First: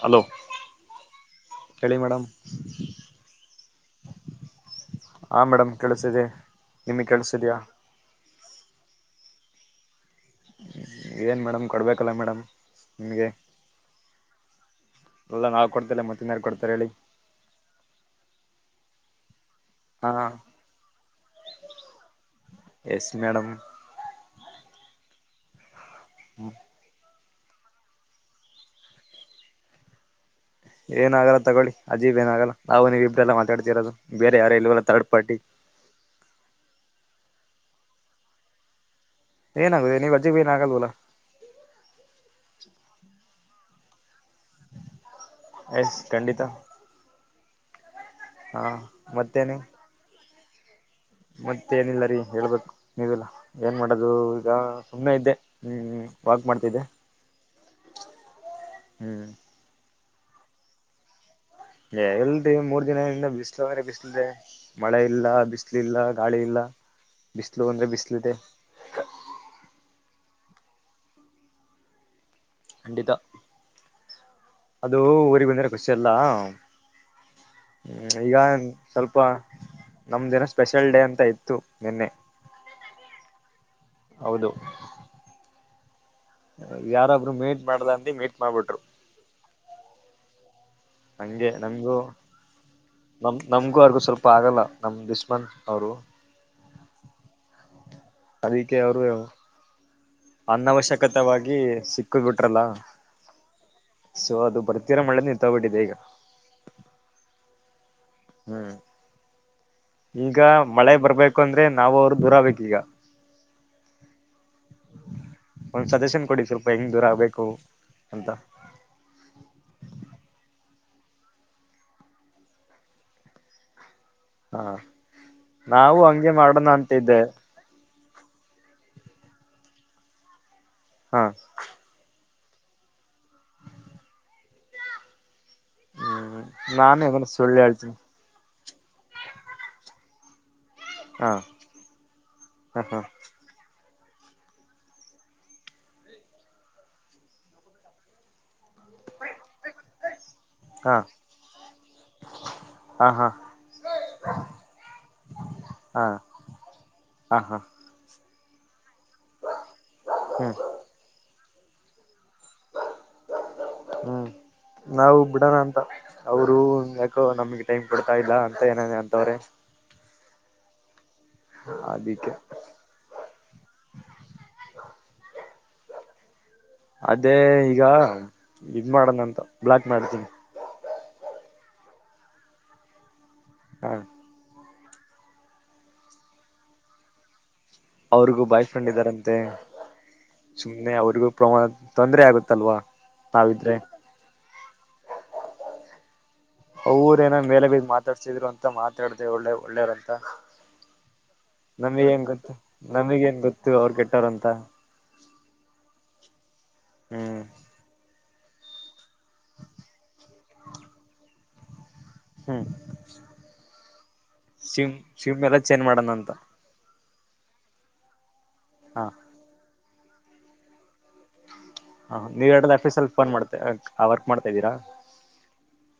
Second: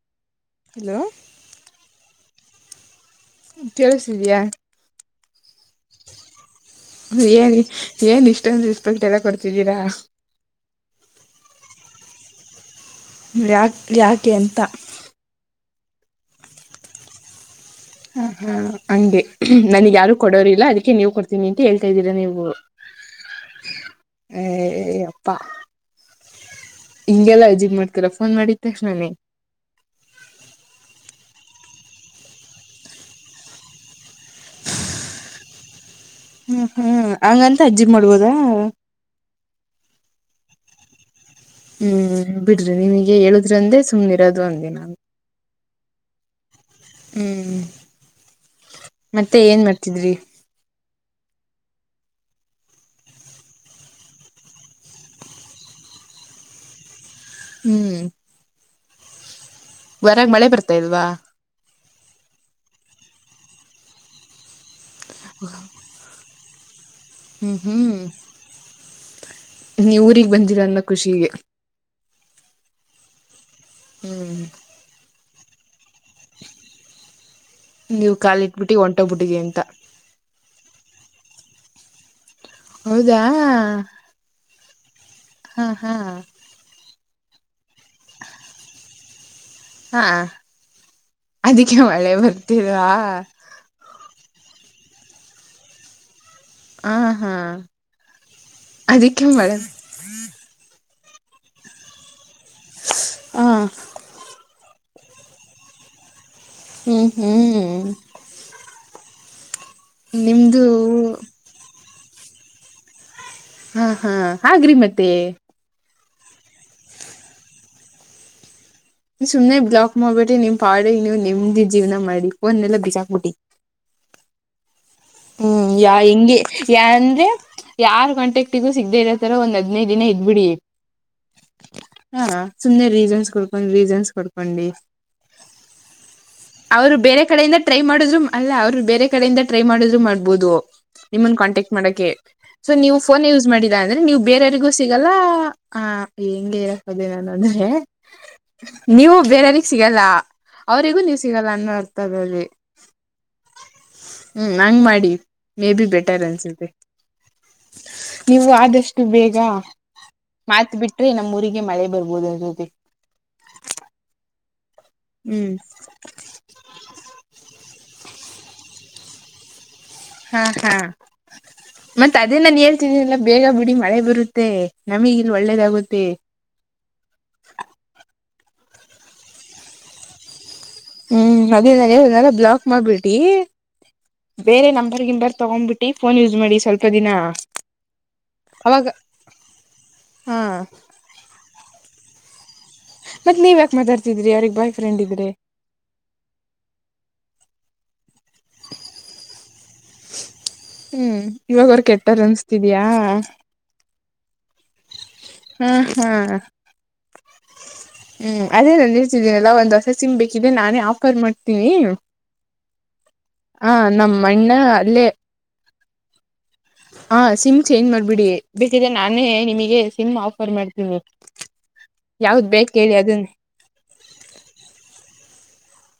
Hello hello ಹೇಳಿ madam ಕೆಲಸ್ತಿದಿಯ ಹ ಮೇಡಮ್ ಕೆಳ್ಸಿದೆ ಹೇಳಿ ಏನ್ ಈ ಏನ್ ಇಷ್ಟೊಂದು ರೆಸ್ಪಾಕ್ಟ್ ಎಲ್ಲ ಕೊಡ್ತಿದ್ದೀರಾ ಏನ್ ಮೇಡಮ್ ಕೊಡ್ಬೇಕಲ್ಲ ಮೇಡಮ್ ನಿಮ್ಗೆ ಯಾಕೆ ಯಾಕೆ ಅಂತ ಎಲ್ಲ ನಾ ಕೊಡ್ೇಲ್ಲ ಮತ್ತಿನಾರಡ್ತಾರೆ ಹೇಳಿ ಹ ಹಾ ಹಂಗೆ ನನಗೆ ಹಾ ಯಾರು ಕೊಡೋರಿಲ್ಲ ಅದಕ್ಕೆ ನೀವು ಕೊಡ್ತೀನಿ ಅಂತ ಹೇಳ್ತಾ ಇದ್ದೀರಾ ನೀವು ಎಸ್ ಮೇಡಮ್ ಹ ಯಪ್ಪಾ ಹ್ಮ ಹಿಂಗೆಲ್ಲಾ ಎಜಿಂಗ್ ಮಾಡ್ತರ ಫೋನ್ ಮಾಡಿದ ತಕ್ಷಣಾನೇ ಏನಾಗಲ್ಲ ತಗೊಳ್ಳಿ ಅಜೀಬ್ ಏನಾಗಲ್ಲ ನಾವು ನೀವು ಇಬ್ಡೆಲ್ಲ ಮಾತಾಡ್ತಿರೋದು ಬೇರೆ ಯಾರೇ ಇಲ್ವಲ್ಲ ತರ್ಡ್ ಪಾರ್ಟಿ ಹ್ಮ ಹ್ಮ್ ಹಂಗಂತ ಅಜ್ಜಿಬ ಮಾಡ್ಬೋದಾ ಏನ ಆಗಾಗಿದೆಿದೆ ನೀವುಜಿಗೆ ಏನ್ಗಲ್ವಲ್ಲ ಹ್ಮ್ ಬಿಡ್ರಿ ನಿಮಗೆ ಹೇಳುದ್ರ ಅಂದೆ ಸುಮ್ ಇರೋದು ಅ ಎಷ್ ಖಂಡಿತ ಹ್ಮ್ ಹಾ ಮತ್ತೆ ಏನ್ ಮಾಡ್ತಿದ್ರಿ ಮತ್ತೆ ಏನಿಲ್ಲ ರೀ ಹೇಳ್ಬೇಕು ನಿಿಲ್ಲ ಏನ್ ಮಾಡದು ಈಗ ಸುಮಮ್ಮನೆ ಇದ್ದೆ ಹ್ಮ್ ವಾಕ್ ಮಾಡ್ತಿದ್ದೆ ಹ್ಮ್ ಹ್ಮ್ ವರಾಗ ಮಳೆ ಬರ್ತಾ ಇದಲ್ವಾ ಏ ಇಲ್ರಿ ಮೂರ್ ದಿನದಿಂದ ಬಿಸಲಂದ್ರೆ ಬಿಸ್ಲದೆ ಮಳೆ ಇಲ್ಲ ಬಿಸಿಲು ಇಲ್ಲ ಗಾಳಿ ಇಲ್ಲ ಹ್ಮ್ ಬಿಸಿಲು ಅಂದ್ರೆ ಬಿಸಲು ಇದೆ ನೀವ ಊರಿಗೆ ಬಂದಿರೊ ಅನ್ನೋ ಖುಷಿಗೆ ಖಂಡಿತ ಹ್ಮ್ ಅದು ಊರಿಗ್ ಬಂದ್ರೆ ಖುಷಿ ಅಲ್ಲ ನೀವ್ ಹ್ಮ್ ಕಾಲ ಈಗಏ ಇಟ್ಬಿಟ್ಟಿ ಸ್ವಲ್ಪ ಹೊಂಟೋಗ್ಬಿಟ್ಟಿದಿ ಅಂತ ನಮ ದಿನ ಸ್ಪೆಷಲ್ ಡೇ ಅಂತ ಇತ್ತು ನಿನ್ನೆ ಹೌದಾ ಹೌದು ಹಾ ಹಾ ಯಾರಾದ್ರು ಮೀಂಟ್ ಮಾಡ್ದ ಅಂದ ಮೀಟ್ ಮಾಡಬಿಟ್ರು ಹಾ ಹಂಗೆ ಅದಕ್ಕೆ ನಮಗೂ ಮಳೆ ಬರ್ತಲ್ವಾ ನಮ್ ನಮ್ಗೂ ಅರ್ಗೂ ಸ್ವಲ್ಪ ಆಗಲ್ಲ ನಮ್ ಬಿಸ್ಮನ್ ಅವರು ಆ ಹಾ ಅದಕ್ಕೆ ಅವರು ಯ ಅನವಶ್ಯಕತವಾಗಿ ಸಿಕ್ಕ ಬಿಟ್ರಲ್ಲ ಹ ಸೊ ಅದು ಬರ್ ತೀರ ಮಳೇ ನಿಂತಬಿಟ್ಟಿದೆ ಈಗ ಹ್ಮ್ ಹ್ಮ್ ಹ್ಮ್ ಈಗ ನಿಮ್ದು ಮಳೆ ಬರ್ಬೇಕು ಅಂದ್ರೆ ನಾವು ಅವರು ದೂರ ಆಗ್ಬೇಕು ಈಗ ಹಾ ಹಾ ಹಾಗ್ರಿ ಮತ್ತೆ ಒಂದ್ ಸಜೆಷನ್ ಕೊಡಿ ಸ್ವಲ್ಪ ಹೆಂಗ್ ದೂರ ಆಗ್ಬೇಕು ಅಂತ ಸುಮ್ನೆ ಬ್ಲಾಕ್ ಮಾಡ್ಬಿಟ್ಟಿ ನಿಮ್ ಪಾಡಿಗ್ ನೀವು ನೆಮ್ದಿ ಜೀವನ ಮಾಡಿ ಫೋನ್ ಎಲ್ಲ ಬಿಸಾಕ್ಬಿಟ್ಟಿ ಹಾ ಹ್ಮ್ ಯಾ ನಾವು ಹಂಗೆ ಹಿಂಗೆ ಮಾಡೋಣ ಅಂತ ಇದ್ದೆ ಯಂದ್ರೆ ಯಾರ್ ಕಾಂಟಕ್ಟಗು ಸಿಗದೆೇ ಇರೋತರ ಒಂದ್ ಹದಿನ್ಯೆದು ದಿನ ಇದ್ಬಿಡಿ ಹಾ ಹಾ ಸುಮ್ನೆ ರೀಸನ್ಸ್ ಕೊಡ್ಕೊಂಡ್ ರೀಸನ್ಸ್ ಕೊಡ್ಕೊಂಡಿ ಹ್ಮ್ ಅವ್ರು ನಾನು ಬೇರೆ ಏನಾದ್ರು ಸುಳ್ಳು ಕಡೆಯಿಂದ ಟ್ರೈ ಹೇಳ್ತೀನಿ ಮಾಡುದ್ರು ಅಲ್ಲ ಅವ್ರು ಬೇರೆ ಕಡೆಯಿಂದ ಟ್ರೈ ಮಾಡಿದ್ರು ಮಾಡ್ಬೋದು ಹಾ ನಿಮ್ಮನ್ ಕಾಂಟ್ಯಾಕ್ಟ್ ಮಾಡಕೆ ಸೊ ನೀವು ಹ ಫೋನ್ ಯಸ್ ಮಾಡಿದ ಅಂದ್ರೆ ನೀವು ಬೇರೆಯವರಿಗೂ ಸಿಗಲ್ಲ ಹ ಹೆಂಗೆ ಹೇಳೋಕೋದೇ ಅಂದ್ರೆ ನೀವು ಬೇರೆಯವ್ರಿಗೆ ಸಿಗಲ್ಲ ಹಾ ಅವರಿಗೂ ನೀವು ಸಿಗಲ್ಲ ಅನ್ನೋ ಅರ್ಥದಲ್ಲಿ ಹಾ ಹಾ ಹ್ಮ್ ಹಂಗ್ ಮಾಡಿ ಮೇ ಬಿ ಹಾ ಹಾ ಬೆಟರ್ ಅನ್ಸುತ್ತೆ ಹಾ ಹಾ ನೀವು ಆದಷ್ಟು ಬೇಗ ಹ್ಮ್ ಮಾತ ಬಿಟ್ಟ ಬಿಟ್ರಿ ನಮ್ಮ ಊರಿಗೆ ಮಳೆ ಬರ್ಬೋದ ಅನಿಸುತ್ತೆ ಹ್ಮ್ ನಾವು ಹ್ಮ್ ಬಿಡಣ ಅಂತ ಅವರು ಹಂಗಾಕೋ ನಮಗೆ ಟೈಮ್ ಕೊಡ್ತಾ ಇಲ್ಲ ಅಂತ ಏನಾನ ಅಂತವ್ರೆ ಹಾ ಹಾ ಮತ್ತೆ ಅದಿಕ್ಕೆ ಅದೇ ನಾನ ಹೇಳ್ ಲ್ಲ ಬೇಗ ಬಿಡಿ ಮಳೆ ಬರುತ್ತೆ ನಮಗಿಲ್ಲಿ ಒಳ್ಳೇದಾಗುತ್ತೆ ಅದೇ ಈಗ ಇದ ಮಾಡಣಂತ ಬ್ಲಾಕ್ ಮಾಡ್ತೀನಿ ಹ್ಮ್ ಅದೇ ನಾನ್ ಹೇಳಿದ್ನಲ ಬ್ಲಾಕ್ ಮಾಡ್ಬಿಟಿ ಹ ಬೇರೆ ನಂಬರ್ ಗಿಂಬರ್ ತಗೊಂಡ್ಬಿಟ್ಟಿ ಫೋನ್ ಯೂಸ್ ಮಾಡಿ ಸ್ವಲ್ಪ ದಿನ ಅವ್ರಿಗೂ ಬಾಯ್ ಅವಾಗ ಫ್ರೆಂಡ್ ಇದ್ದಾರಂತೆ ಹಾ ಸುಮ್ನೆ ಅವ್ರಿಗೂ ಪ್ರಮಾಣ ತೊಂದರೆ ಆಗುತ್ತಲ್ವಾ ಮತ್ತ ನೀವ ಯಾಕ್ ನಾವಿದ್ರೆ ಮಾತಾಡ್ತಿದ್ರಿ ಅವ್ರಿಗ್ ಬಾಯ್ ಫ್ರಂಡ್ ಇದ್ರೆ ಅವರ ಏನ ಮೇಲೆ ಬೀದ್ ಮಾತಾಡ್ಸಿದ್ರು ಅಂತ ಮಾತಾಡ್ದ ಒಳ್ಳೆ ಒಳ್ಳೆಯವರ್ ಅಂತ ಹ್ಮ್ ಇವಾಗ ಅವ್ರ ನಮಗ್ ಕೆಟ್ಟರ್ ಎನ್ ಗೊತ್ತು ಅನ್ಸ್ತಿದ್ಯಾ ನಮಗೇನ್ ಗೊತ್ತು ಅವರು ಕೆಟ್ಟೋರುಂತ ಹ್ಮ್ ಹ್ಮ್ ಹ್ಮ್ ಹ್ಮ್ ಅದೇ ನಾನ ಹೇಳ್ತೀದ್ದೀನಲ್ಲ ಒಂದ್ ಹೊಸ ಸಿಮ್ ಬೇಕಿದ್ರೆ ನಾನೇ ಆಫರ್ ಮಾಡ್ತೀನಿ. ಹ್ಮ್ ಹ ನಮ್ಮ ಅಣ್ಣ ಅಲ್ಲೇ ಚೇನ್ ಮಾಡಣ ಅಂತ ಹಾ ಸಿಮ್ ಚೇಂಜ್ ಮಾಡ್ಬಿಡಿ ಬೇಕ್ರೆ ಹಾ ನಾನೇ ನಿಮಗೆ ಸಿಮ್ ಆಫರ್ ಮಾಡ್ತೀನಿ ಹ ಯಾವ್ದ್ ನೀವ ಬೇಕ ಎರ್ದ ಹೇಳಿ ಆಫೀಸ ಅಲ್ಲಿ ಅದನ್ನ ಫೋನ್ ಮಾಡ್ತ ಆ ವರ್ಕ್ ಮಾಡ್ತಾ ಇದ್ದೀರಾ?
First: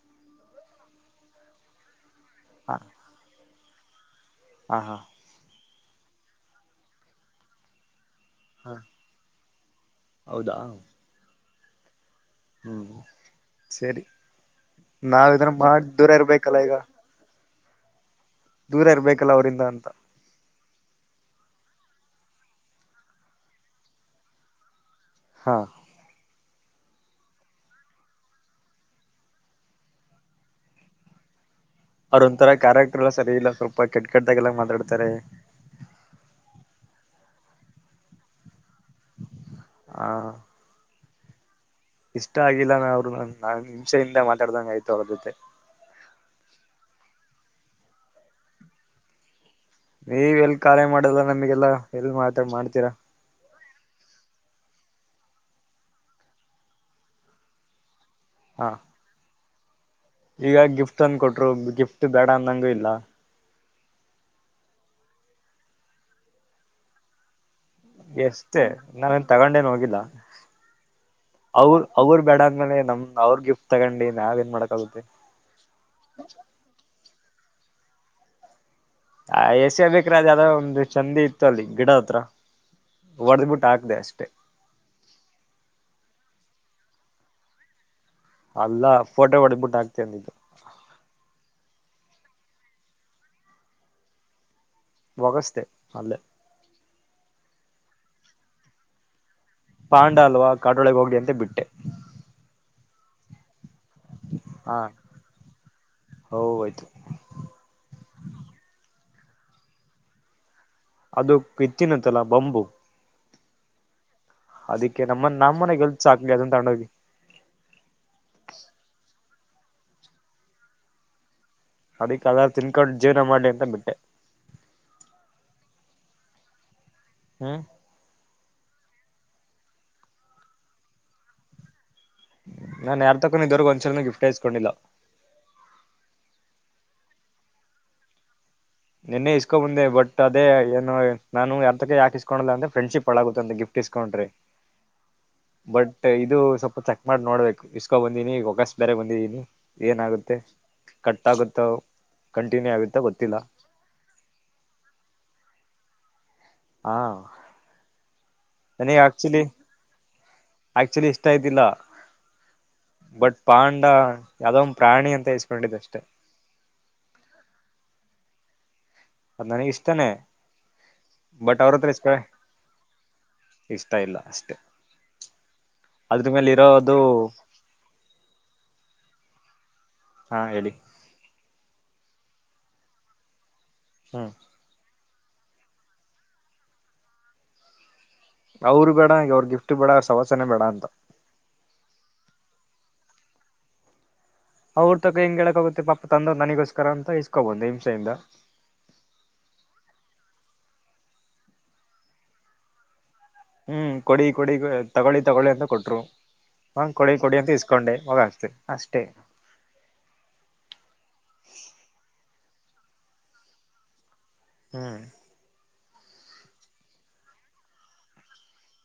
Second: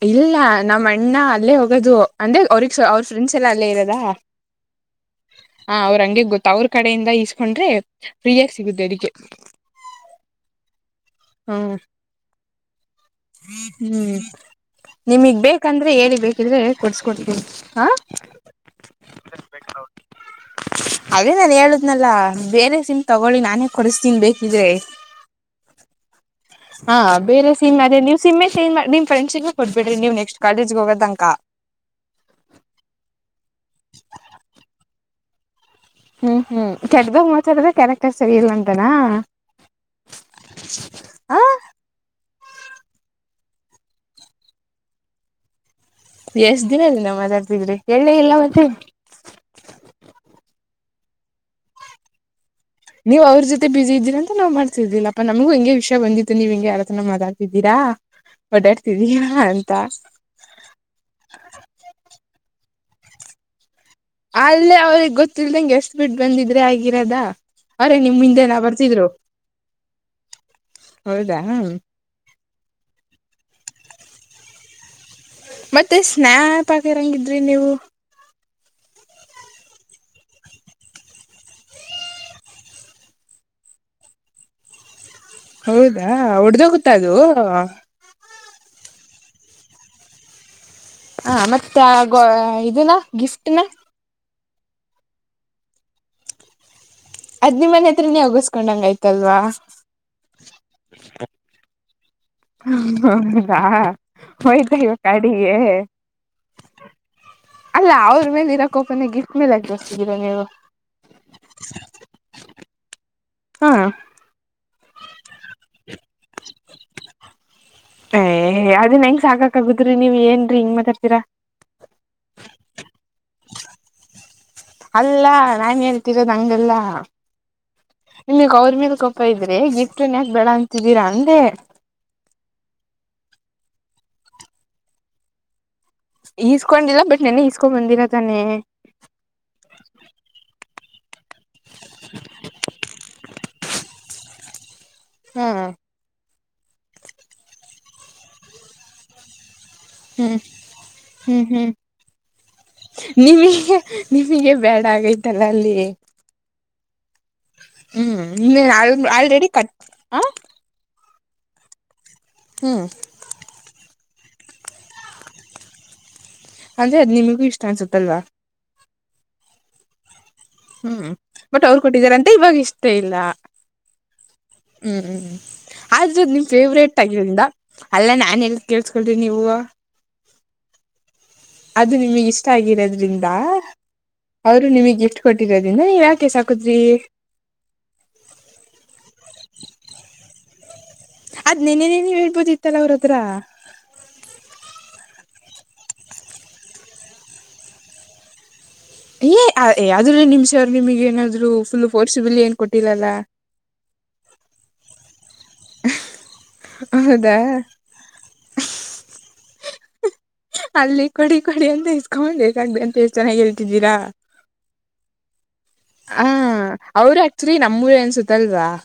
ಇಲ್ಲ ನಮ್ಮ ಅಣ್ಣ ಅಲ್ಲೇ ಹೋಗೋದು ಅಂದ್ರೆ ಹ ಅವ್ರಿಗೆ ಅವ್ರ ಫ್ರೆಂಡ್ಸ್ ಎಲ್ಲ ಅಲ್ಲೇ ಇರದ ಹಾ ಹಾ ಹಾ ಅವ್ರ ಹಂಗೆ ಗೊತ್ತ ಅವ್ರ ಕಡೆಯಿಂದ ಈಸ್ಕೊಂಡ್ರೆ ಫ್ರೀಯಾಗಿ ಹಾ ಸಿಗುತ್ತೆ ಅದಕ್ಕೆ ಹೌದಾ ಹ್ಮ ಹ್ಮ್ ಸರಿ ಹ್ಮ್ ನಾವ್ ನಿಮಗ್ ಇದನ್ನ ಮಾಡಿ ಬೇಕಂದ್ರೆ ದೂರ ಹೇಳಿ ಇರ್ಬೇಕಲ್ಲ ಬೇಕಿದ್ರೆ ಈಗ ಕೊಡ್ಸ್ಕೊಡ್ತೀನಿ ಹಾ ದೂರ ಇರ್ಬೇಕಲ್ಲ ಅವರಿಂದ ಅಂತ ಅದೇ ನಾನ ಹೇಳುದ್ನಲ್ಲ ಬೇರೆ ಸಿಮ್ ತಗೊಳ್ಳಿ ನಾನೇ ಕೊಡಿಸ್ತೀನಿ ಬೇಕಿದ್ರೆ ಹಾ ಹಾ ಬೇರೆ ಸಿಮ್ ಅದೆ ನೀವು ಸಿಮ್ಮೆ ಚೇಂಜ್ ಮಾಡಿ ನಿಮ್ ಫ್ರೆಂಡ್ಸಿಗೂ ಕೊಡ್ಬೇಡಿ ನೀವು ನೆಕ್ಸ್ಟ್ ಕಾಲೇಜ್ಗ್ ಹೋಗೋತನಕ ಅವ್ರ ಒಂಥರ ಕ್ಯಾರೆಕ್ಟರ್ ಎಲ್ಲಾ ಸರಿ ಇಲ್ಲಾ ಸ್ವಲ್ಪ ಕೆಟ್ಟ ಕೆಟ್ಟ್ದಾಗೆಲ್ಲಾ ಮಾತಾಡ್ತಾರೆ. ಹು ಹು ಕೆಡ್ದ ಮಾತಾಡಿದ್ರೆ ಕ್ಯಾರೆಕ್ಟರ್ ಸರಿ ಇಲ್ಲಾ ಅಂತಾನ. ಆ ಹ ಇಷ್ಟಾ ಆಗಿಲ್ಲಾನ ಅವರು ನ ನಾನ್ ಹಿಂಸೆಯಿಂದ ಮಾತಾಡ್ದಂಗೆ ಆಯ್ತು ಅವರ ಜೊತೆ. ಎಷ್ಟ್ ದಿನಲ್ಲಿ ನಿವ ಮಾತಾಡ್ತಿದ್ರಿ ಹೇಳೆಲ್ಲಾ ಮತ್ತೆ. ನೀವ ಎಲ್ಲಿ ಕಾರ್ಯ ಮಾಡಲ್ಲ ನಮಗೆಲ್ಲಾ ಎಲ್ಲಿ ಮಾತಾಡ್ ಮಾಡ್ತೀರಾ. ನೀವು ಅವರ ಜೊತೆ ಬಿಸಿ ಇದ್ದೀರ ಅಂತ ನಾವ ಮಾಡ್ಸಿದಿಲ್ಲಪ್ಪಾ ನಮಗು ವಿಷಯ ಬಂದಿತ್ತು ನೀವು ಹಿಂಗೆ ಯಾರತ್ರನ ಮಾತಾಡ್ತಿದ್ದೀರಾ. ಹಾ ಓಡಾಡ್ತಿದಯಾ ಅಂತಾ. ಈಗ ಗಿಫ್ಟ್ ತನ್ ಕೊಟ್ರು ಗಿಫ್ಟ್ ಬ್ಯಾಡಾ ಅಂದಂಗಿಲ್ಲಾ. ಅಲ್ಲೇ ಅವ್ರಿಗೆ ಗೊತ್ತಿಲ್ದಂಗೆ ಎಸ್ ಬಿಟ್ಟು ಬಂದಿದ್ರೆ ಆಗಿರದ. ಅವ್ರೇ ನಿಮ್ ಹಿಂದೆನಾ ಎಷ್ಟೇ ಬರ್ತಿದ್ರು ನಾನೆನ್ ತಗೊಂಡೇನ ಹೋಗಿಲ್ಲಾ ಹೌದಾ ಅವರ. ಅವರ ಬೇಡ ಅಂದ್ಮೇಲೆ ನಮ್ಮ ಅವರ ಗಿಫ್ಟ್ ತಗೊಂಡಿ ನಾವ ಏನ್ ಮಾಡಕಾಗುತ್ತೆ. ಮತ್ತೆ ಸ್ನಾಪ್ ಹಾಕಿರಂಗ ಇದ್ರಿ ನೀವು. ಆ ಎಸ್ ಎ ಬಿ ಕ್ರಾಸ ಯಾವದೋ ಒಂದು ಚಂದ ಇತ್ತು ಅಲ್ಲಿ ಗಿಡಾ ಹತ್ರಾ. ಹೊಡದ್ಬಿಟ್ಟು ಹಾಕ್ದೆ ಅಷ್ಟೇ. ಹೌದಾ ಒಡ್ದೋಗುತ್ತಾ ಅದು. ಅಲ್ಲಾ ಫೋಟೋ ಹೊಡೆದಬಿಟ್ಟ ಹಾಕ್ತೆ ಅಂದಿದ್ದು. ಹಾ ಮತ್ಯಾ ಗೊ ಇದನಾ ಗಿಫ್ಟ್ನ. ಒಗಸದೆ ಅಲ್ಲೆ. ಅದ ನಿಮ್ಮ ಮನೆ ಹತ್ರ ನೀ ಒಗಿಸ್ಕೊಂಡಂಗ ಆಯ್ತಲ್ವಾ. ಪಾಂಡ ಅಲ್ವಾ ಕಡೊಳಗ ಹೋಗಲಿ ಅಂತ ಬಿಟ್ಟೆ. ಹ ಹೌದಾ ಹಾ ಹೋಯ್ತಾ ಇವಾಗ ಕಾಡಿಗೆ. ಹೋಯ್ತು ಅಲ್ಲಾ ಅವರ ಮೇಲೆ ಇರೋಕೋಪನ ಗಿಫ್ಟ್ ಮೇಲೆ ಜೋರಿಸಿದ್ದೀರಾ ನೀವು. ಅದು ಪಿತ್ತಿನತ್ತಲಾ ಬಂಬು. ಹಾ ಅದಕ್ಕೆ ನಮ್ಮನ ನಮ್ಮನೆ ಗೆಲ್ತಚ ಆಕ್ಲಿ ಅದಂತ ತಗೊಂಡೋಗಿ. ಏ ಅದನ ಹೆಂಗ ಸಾಕ ಆಗುತ್ರಿ ನೀವ ಏನ ಹಿಂಗ ಮಾತಾಡತಿರಾ. ಅದಿಕ ಅದ ತಿನ್ಕೊಂಡು ಜೀವನ ಮಾಡ್ಲಿ ಅಂತ ಬಿಟ್ಟೆ. ಅಲ್ಲಾ ನಾನ ಹೇಳ್ತಿರೋದ ಹಂಗಲ್ಲಾ ಹು ನಿಮಿಗ ಅವರ ಮೇಲೆ ಕೋಪಾ ಇದ್ರೆ ಗಿಫ್ಟನ್ ಯಾಕ ಬೇಡಾ ಅಂತಿದ್ದೀರಾ ಅಂದೆ. ನಾನ್ ಯಾರ್ ತಕ್ಕೂ ಇದುವರ್ಗ ಒಂದ್ಸಲನ ಗಿಫ್ಟ್ ಇಸ್ಕೊಂಡಿಲ್ಲ. ಈಸ್ಕೊಂಡಿಲ್ಲಾ ಬಟ್ ನೆನ್ನೆ ಈಸ್ಕೊಂಡ್ ಬಂದಿರಾ ತಾನೆ. ನಿನ್ನೆ ಇಸ್ಕೊ ಬಂದೆ ಬಟ್ ಅದೇ ಏನು. ನಾನು ಯಾತಕ್ಕೆ ಯಾಕಸ್ಕೊಳಲ್ಲಾ ಅಂದ್ರ ಫ್ರೆಂಡಶಿಫ್ ಹಾಳಾಗುತ್ತ ಅಂತ ಗಿಫ್ ಇಸ್ಕೊಂಡ್ರೆ. ಹ್ಮ್ ಬಟ್ ಇದು ಸ್ವಲ್ಪ ಚೆಕ್ ಮಾಡಿ ನೋಡ್ಬೇಕು ಇಸ್ಕೊ ಬಂದೀನಿ ಒಗಸ್ ಬೇರೆ ಬಂದಿದೀನಿ. ಏನಾಗುತ್ತೆ ಹ್ಮ್ ಹ್ಮ್ ಕಟ್ಟಾಗುತ್ತೋ ಹ್ಮ್ ಕಂಟಿನ್ಯೂ ಆಗುತ್ತೋ ಗೊತ್ತಿಲ್ಲಾ. ನಿಮಗೆ ನಿಮಗೆ ಬ್ಯಾಡ ಆಗೈತಲ್ಲ ಅಲ್ಲಿ. ಹಾ ಹು ಇನ್ನ ಆಲ್ ನನಗೆ ಆಕ್ಚುಲಿ ಆಲ್ರೆಡಿ ಕಟ್ ಆ ಆಕ್ಚುಲಿ ಇಷ್ಟಾ ಇದ್ದಿಲ್ಲಾ. ಹು ಬಟ್ ಪಾಂಡ ಯಾವ್ದೋ ಒಂದು ಪ್ರಾಣಿ ಅಂತ ಇಸ್ಕೊಂಡಿದ್ದೆ ಅಷ್ಟೇ. ಅಂದ್ರೆ ಅದು ನಿಮಗೂ ಇಷ್ಟಾ ಅನ್ಸುತ್ತಲ್ವಾ. ಅದ ನನಗ ಇಷ್ಟಾನೆ. ಹೂ ಬಟ್ ಅವರ ಕೊಟ್ಟಿದಾರ ಅಂತ ಇವಾಗ ಇಷ್ಟೇ ಇಲ್ಲ ಇಷ್ಟ ಇಲ್ಲ ಅಷ್ಟೆ ಹೂ ಹು. [unintelligible] ಆದ್ರೂ ಅದ್ರ ನಿಮ್ಮ ಮೇಲೆ ಫೇವ್ರೇಟ್ ಇರೋದು ಆಗಿರೋದ್ರಿಂದ ಅಲ್ಲ ನಾನ್ ಹೆಂಗ್ ಕೇಳಿಸಿಕೊಂಡರೆ ನೀವು. [unintelligible] ಹಾ ಹೇಳಿ. [unintelligible] ಅದು ನಿಮಗ್ ಇಷ್ಟ ಆಗಿರೋದ್ರಿಂದ. [unintelligible] ಹು. [unintelligible] ಅವರು ನಿಮಗೆ ಗಿಫ್ಟ್ ಕೊಟ್ಟಿರೋದನ ಏಕ್ ಎಸಾಕದ್ರೀ. [unintelligible] ಅವ್ರು ಬೇಡ ನಂಗ್ ಅವ್ರ ಗಿಫ್ಟ್ ಬೇಡ ಸವಾಸನೆ ಬೇಡ ಅಂತ. ಅದ ನಿನ್ನೆನೆ ನೀ ಹೇಳ್ಬೋದ ಇತ್ತ ಅವರ ಹತ್ರ. [unintelligible] [inaudible] ಅವ್ರ ತಕ್ಕ ಹೆಂಗೆ ಹೇಳಕ್ಕಗುತ್ತೆ ಪಾಪ ತಂದವರೆ ನನಿಗೋಸ್ಕರ ಅಂತ ಇಸ್ಕೊಬೋಂದು ಹಿಂಷೆಯಿಂದ. [unintelligible] ಏ ಅ ಯಾವುದರಿಂದ ಹಿಂಸೆ ನಿಮಗೆ ಏನಾದ್ರು ಫುಲ್ ಫೋರ್ಸಬಲಿ ಏನ್ ಕೊಟ್ಟಿಲ್ಲ ಅಲ್ಲಾ. [unintelligible] ಹೂ ಕೊಡಿ ಕೊಡಿ ತಗೊಳ್ಳಿ ತಗೊಳ್ಳಿ ಅಂತ ಕೊಟ್ರು. [unintelligible] ನಾನ್ ಕೊಡಿ ಕೊಡಿ ಹೌದಾ ಅಂತ ಇಸ್ಕೊಂಡೆ ಹೋಗ ಅಷ್ಟೇ ಅಷ್ಟೆ. [unintelligible] ಅಲ್ಲಿ ಕೊಡಿ ಕೊಡಿ ಅಂತ ಇಸ್ಕೊಂಡ್ ಬೇಕಾಗದೆ ಅಂತು ಚೆನ್ನಾಗಿ ಹೇಳ್ತಿದ್ದೀರಾ. [unintelligible] ಹೂ. [unintelligible] ಹಾ ಅವರು ಆಕ್ಚುಲಿ ನಮ್ಮೂರು ಅನ್ಸುತ್ತಲ್ವಾ. [unintelligible]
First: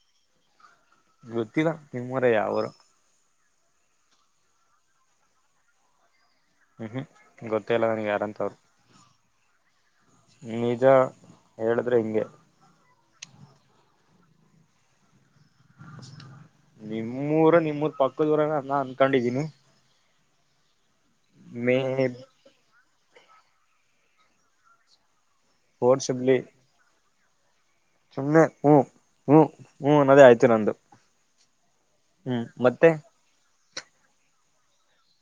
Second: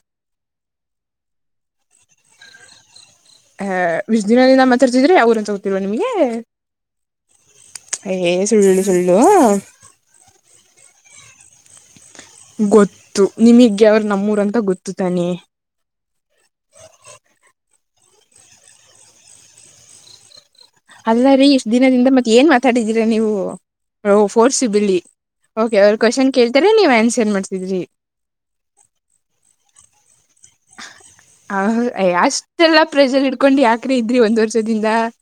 ಗೊತ್ತಿಲ್ಲ ನಿಮ್ಮ ಊರೇ ಯಾವ ಊರ್. [unintelligible] ಹ ಇಸ್ಟ ದಿನ ದಿನಾ ಮಾತಾರ್ಸಿದ್ರೆ ಯಾವ ಊರು ಅಂತ ಗೊತ್ತ ಇಲ್ಲ ನಿಮಗೆ. ಹ್ಮ್ ಹ್ಮ್ ಗೊತ್ತೇ ಇಲ್ಲ [unintelligible] ನನ್ಗೆ ಏ ಯಾರಂತವ್ರು ಸುಳ್ಳು ಸಳ್ಳು. [unintelligible] ನಿಜಾ ಹೇಳಿದ್ರೆ ಹಿಂಗೆ. [unintelligible] ಗೊತ್ತು ನಿಮಗೆ ಏಕ್ ನಮ್ಮೂರ ಅಂತ ಗೊತ್ತು ತಾನೆ. [unintelligible] ನಿಮ್ಮೂರ ನಿಮ್ಮೂರ್ ಪಕ್ಕದೂರ ಅದಾಳ ಅಂತ ಅನ್ಕೊಂಡಿದ್ದೀನಿ. [unintelligible] ಅಲ್ಲಾ ರೀ ಇಷ್ಟ ಮೇ ದಿನದಿಂದ ಮತ್ತೆ ಏನ್ ಮಾತಾಡಿದೀರಾ ನೀವು ಓ ಫೋರ್ಸ ಬಿಲೀ. [unintelligible] ಓಕೆ ಅವರು ಕ್ವೆಶ್ಚನ್ ಕೇಳ್ತಾರೆ ನೀವ್ ಆನ್ಸರ್ ಮಾಡ್ತಿದ್ರಿ. [unintelligible] ಸುಮ್ಮನೆ ಹು ಹು ಹು ಅನ್ನೋದೇ ಆಯ್ತು ನಂದು. ಹಾ ಹ ಅಯ್ಯ ಹ್ಮ್ ಅಷ್ಟೆಲ್ಲ ಮತ್ತೆ ಪ್ರ [unintelligible] ಇಟ್ಟಕೊಂಡು ಯಾಕ್ರೆ ಇದ್ರಿ ಒಂದ್ ವರ್ಷ ದಿಂದ. [unintelligible]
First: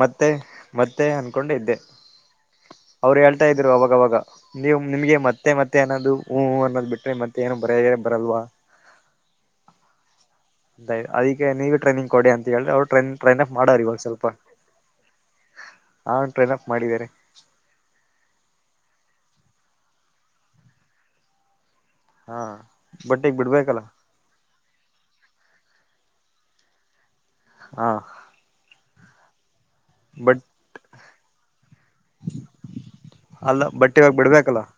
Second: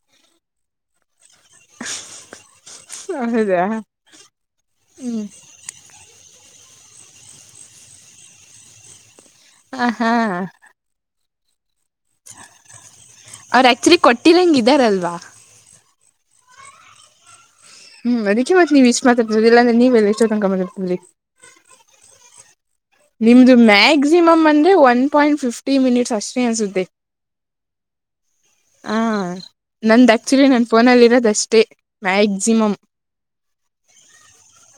ಮತ್ತೆ. [unintelligible] ಮತ್ತೆ ಅನ್ಕೊಂಡ ಇದ್ದೆ ಅವ್ರು ಹೇಳ್ತಾ ಹೌದಾ ಇದ್ರು ಅವಾಗವಾಗ ನೀವು ನಿಮ್ಗೆ ಹ್ಮ್ ಮತ್ತೆ ಮತ್ತೆ [unintelligible] ಮತ್ತೆ ಅನ್ನೋದು ಹೂ ಹೂ ಅನ್ನೋದು ಬಿಟ್ರೆ ಮತ್ತೆ ಏನೋ ಬೇರೆ ಬರಲ್ವ. [unintelligible] ಹಾ ಹ. [unintelligible] ಅಯ್ಯ ಅದಕ್ಕೆ ನೀವೇ ಟ್ರೈನಿಂಗ್ ಕೊಡಿ ಅಂತ ಹೇಳದ್ದೇ ಅವರ ಟ್ರೈನ್ ಟ್ರೈನ್ ಅಫ್ ಅವ್ರ ಮಾಡೋವರೆ ಆಕ್ಚುಲಿ ಇವಾಗ ಸ್ವಲ್ಪ. ಕೊಟ್ಟಿರಂಗ [unintelligible] ಇದಾರಲ್ವಾ ಹಾ ಟ್ರೈನ್ ಅಪ್ ಮಾಡಿದಿದ್ದಾರೆ. [unintelligible] ಹೂ ಅದಕ್ಕೆ ಮತ್ತ ನೀವ ಇಷ್ಟ ಮಾತಾಡತ್ತಿರೋದು ಇಲ್ಲಾಂದ್ರೆ ನೀವೆಲ್ಲಿ ಎಷ್ಟೋ ತನಕ ಮಾಡತಿದರಿ. [unintelligible] ಹಾ. [unintelligible] ಈಗ ನಿಮ್ದು ಬಿಡ್ಬೇಕಲ್ಲ ಮ್ಯಾಕಸಿಮ್ ಅಂದ್ರೆ ಒನ್ ಪಾಯಿಂಟ್ ಫಿಫ್ಟಿ ಮಿನಿಟ್ಸ್ ಅಷ್ಟೇ ಅನ್ಸುತ್ತೆ. [unintelligible] ಹಾ. [unintelligible] ಹಾ ನಂದು ಬಟ್ ಆ್ಯಕ್ಚುಲಿ ನನ್ನ ಫೋನಲ್ಲಿರೋದುಷ್ಟೇ ಮ್ಯಾಕ್ಸಿಮ್. [unintelligible] ಅಲ್ಲ ಬಟ್ಟ ಇವಗಾ ಬಿಡ್ಬೇಕಲ್ಲ. [unintelligible]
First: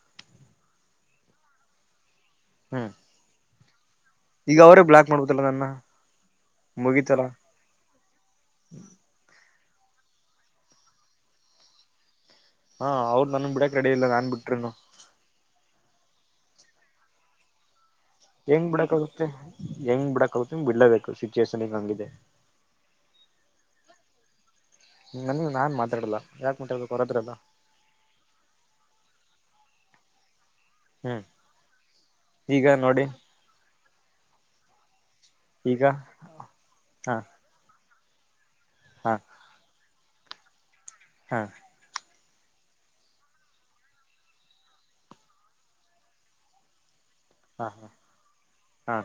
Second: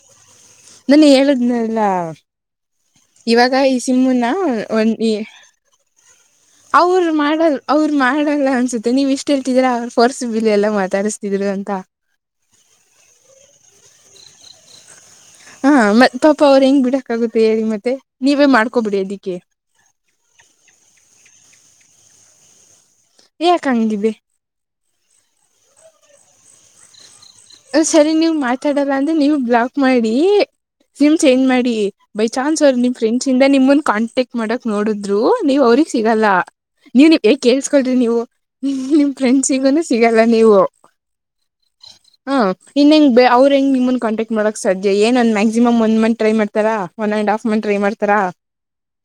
ನಾನ ಹೇಳದ್ನಲ್ಲ. [unintelligible] ಹು. [unintelligible] ಇವಾಗ ಈ ಸಿಮನ್ನ ಒಂದು ಈ ಮಾಡ್ಬೋದಲ್ಲ ನನ್ನ ಅವರು ಮುಗೀತಲ್ಲ ಮಾಡಲ್ [unintelligible] ಅವರ ಮಾಡಲ್ಲ ಅನ್ಸುತ್ತೆ ನೀವ ಇಷ್ಟ್ ಹೇಳ್ತಿದ್ರಾ ಅವ್ರ ಪಫರ್ಸ್ ಬಿಲೀ ಎಲ್ಲಾ ಮಾತಾಡಸ್ತಿದ್ರು ಅಂತ. [unintelligible] ಹಾ ಅವರು ನನ್ನನ ಬಿಡಕ್ ರೆಡಿ ಇಲ್ಲ ನಾನ್ ಬಿಟ್ಟಿರೋದು. [unintelligible] ಹಾ ಮತ್ತ ಪಾಪ ಅವ್ರು ಹೆಂಗ್ ಬಿಡಕ್ ಆಗುತ್ತೆ ಹೇಳಿ ಮತ್ತೆ ನೀವೇ ಹೆಂಗ್ ಮಾಡ್ಕೊಬಿಡಿ ಬಿಡಕ್ಕಾಗುತ್ತೆ ಅದಿಕ್ಕೆ. [unintelligible] ಹೆಂಗ್ ಬಿಡಕ್ಕಗುತ್ತ ಬಿಡ್ಲೇಬೇಕು ಸಿಚ್ಯಯೇಷನಿಗ ಹಂಗಿದೆ ಯಾಕಂಗಿದೆ ನನಗ ನಾನ ಮಾತಾಡಲ್ಲ ಯಾಕ ಮಾತಡಬೇಕ ಅವರತ್ತರೆಲ್ಲ್ ಹ್ ಸರಿ ನೀವ್ ಮಾತಾಡಲ್ಲ ಅಂದ್ರೆ ನೀವ್ ಬ್ಲಾಕ್ ಮಾಡಿ ಸಿಮ್ ಹ್ಮ್ ಚೇಂಜ್ ಮಾಡಿ ಬೈ ಚಾನ್ಸ್ ಈಗ ಅವರು ನಿಮ್ ನೋಡಿ ಫ್ರೆಂಡ್ಸ್ ಇಂದ ನಿಮನ್ ಕಾಂಟ್ಯಾಕ್ಟ್ ಮಾಡಕ್ ನೋಡುದ್ರು ನೀವು ಈಗ ಅವ್ರಿಗ ಸಿಗಲ್ಲ ಹಾ ನೀವ ಏ ಕೇಳಸ್ಕೊಳ್ರಿ ನೀವು ನಿಮ್ ಹಾ ಫ್ರೆಂಡ್ ಸಿಗನು ಸಿಗಲ್ಲ ನೀವು ಹಾ ಹಾ ಇನ್ನ ಹೆಂಗ್ ಬ ಅವ್ರ ಹೆಂಗ ನಿಮ್ಮನ್ ಕಾಟ್ಯಾಕ್ ಮಾಡಕ್ ಸಾದ್ಯ ಏನೂಂದ ಮ್ಯಾಕ್ಸಿಮ್ ಒನ್ ಮಂತ್ ಟ್ರೈ ಮಾಡತಾರಾ ಒನ್ ಅಂಡ್ ಹಾಫ್ ಮಂತ ಹಾ ಟ್ರೈ ಮಾಡ್ತಾರಾ ಹಾ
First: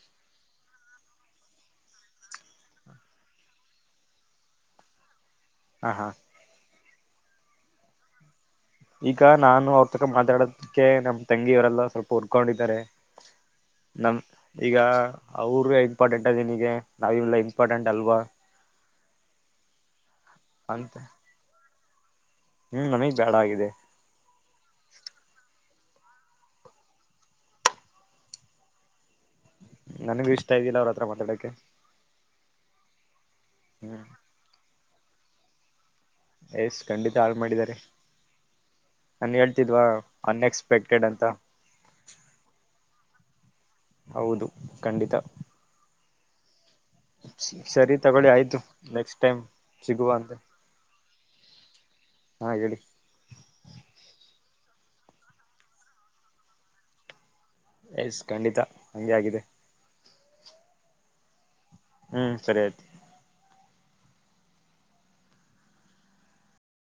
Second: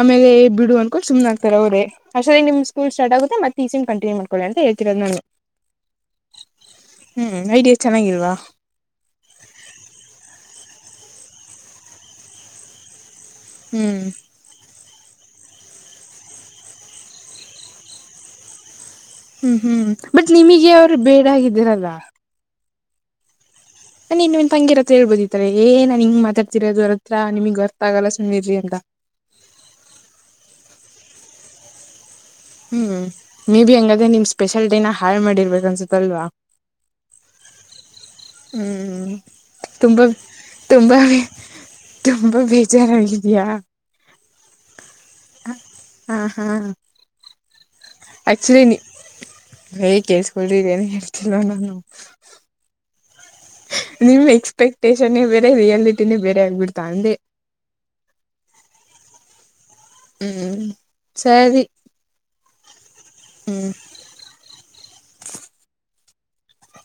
ಆಮೇಲೆ ಏ ಬಿಡು ಅನ್ಕೊಂಡು ಸುಮ್ನ ಆಗ್ತಾರ ಅವರೇ ಅಷ್ಟೂತಿಗ ನಿಮ್ ಸ್ಕೂಲ ಸ್ಟಾರ್ಟ ಆಗುತ್ತ ಮತ್ತ ಟೀಚಿಂಗ ಕಂಟಿನ್ಯೂ ಮಾಡಿಕೊಳ್ಳಿ ಅಂತ ಹೇಳತಿರದು ನಾನು ಹಾ ಹಾ ಹ್ಮ್ ಐಡಿಯಾ ಚೆನ್ನಾಗಿಲ್ವಾ ಈಗ ನಾನು ಅವ್ರ ತಕ ಮಾತಾಡೋದಕ್ಕೆ ನಮ್ಮ್ ತಂಗಿಯವರೆಲ್ಲ ಸ್ವಲ್ಪ ಹುರ್ಕೊಂಡಿದ್ದಾರೆ ಹ್ಮ್ ನಮ ಈಗ ಅವ್ರೆ ಇಂಪಾರ್ಟೆಂಟ್ ಆ ನಿನಿಗೆ ನಾವೆಲ್ಲ ಇಂಪಾರ್ಟೆಂಟ್ ಅಲ್ವಾ ಹ್ಮ್ ಹ್ಮ್ ಬಟ್ ನಿಮಗೆ ಅಂತ ಅವ್ರು ಬೇಡ ಆಗಿದ್ದರಲ್ಲ ಹ್ಮ್ ನಮಿಗ್ ಬ್ಯಾಡ ಆಗಿದೆ ನಿ ನೀನ್ ನಿಮ್ಮ ತಂಗಿರತ್ರ ಹೇಳ್ಬೋದಿತ್ತಲ್ ಏ ನೋನ್ ಹಿಂಗ ಮಾತಾಡ್ತಿರೋದು ಅವ್ರ ಹತ್ರ ನಿಮಗ್ ಗೊತ್ತಾಗಲ್ಲ ಸುಮ್ಮನಿರಿ ಅಂತ ನನಗು ಇಷ್ಟ ಇದ್ದಿಲ್ಲ ಅವ್ರ ಹತ್ರ ಮಾತಾಡಕ್ಕೆ ಹ್ಮ್ ಮೇ ಬಿ ಹ್ಮ್ ಹಂಗಾದ್ರೆ ನಿಮ್ ಸ್ಪೆಷಾಲಿಟಿ ಹಾಳ್ ಮಾಡಿರ್ಬೇಕ ಅನ್ಸುತ್ತಲ್ವಾ ಎಸ್ ಖಂಡಿತ ಹಾಳ ಮಾಡಿದ್ದಾರೆ ಹ್ಮ್ ನಾನ್ ಹೇಳ್ತಿದ್ವಾ ತುಂಬಾ ಅನ್ಎಕ್ಸ್ಪೆಕ್ಟೆಡ್ ತುಂಬಾ ಅಂತ ತುಂಬಾ ಬೇಜಾರಾಗಿದ್ಯಾ ಹೌದು ಖಂಡಿತ ಹ ಹಾ ಹಾ ಶರೀಫ್ ಆಕ್ಚುಲಿ ನೀ ಹೇ ಅಂತ ಕೇಳಸ್ಕೊಲ್ಲಿ ಏನೋ ಹೇಳ್ತಿಲ್ಲವ ನಾನು ಹಾ ಹೇಳಿ ನಿಮ್ ಎಕ್ಸ್ಪೆಕ್ಟೇಷನೇ ಬೇರೆ ರಿಯಾಲಿಟಿನೇ ಬೇರೆ ಆಗ್ಬಿಡ್ತಾ ಅಂದೆ ಎಸ್ ಖಂಡಿತಾ ಹಂಗೆ ಆಗಿದೆ ಹ್ಮ್ ಸರಿ ಹ್ಮ್ ಸರಿ ಆಯ್ತು ಹ್ಮ್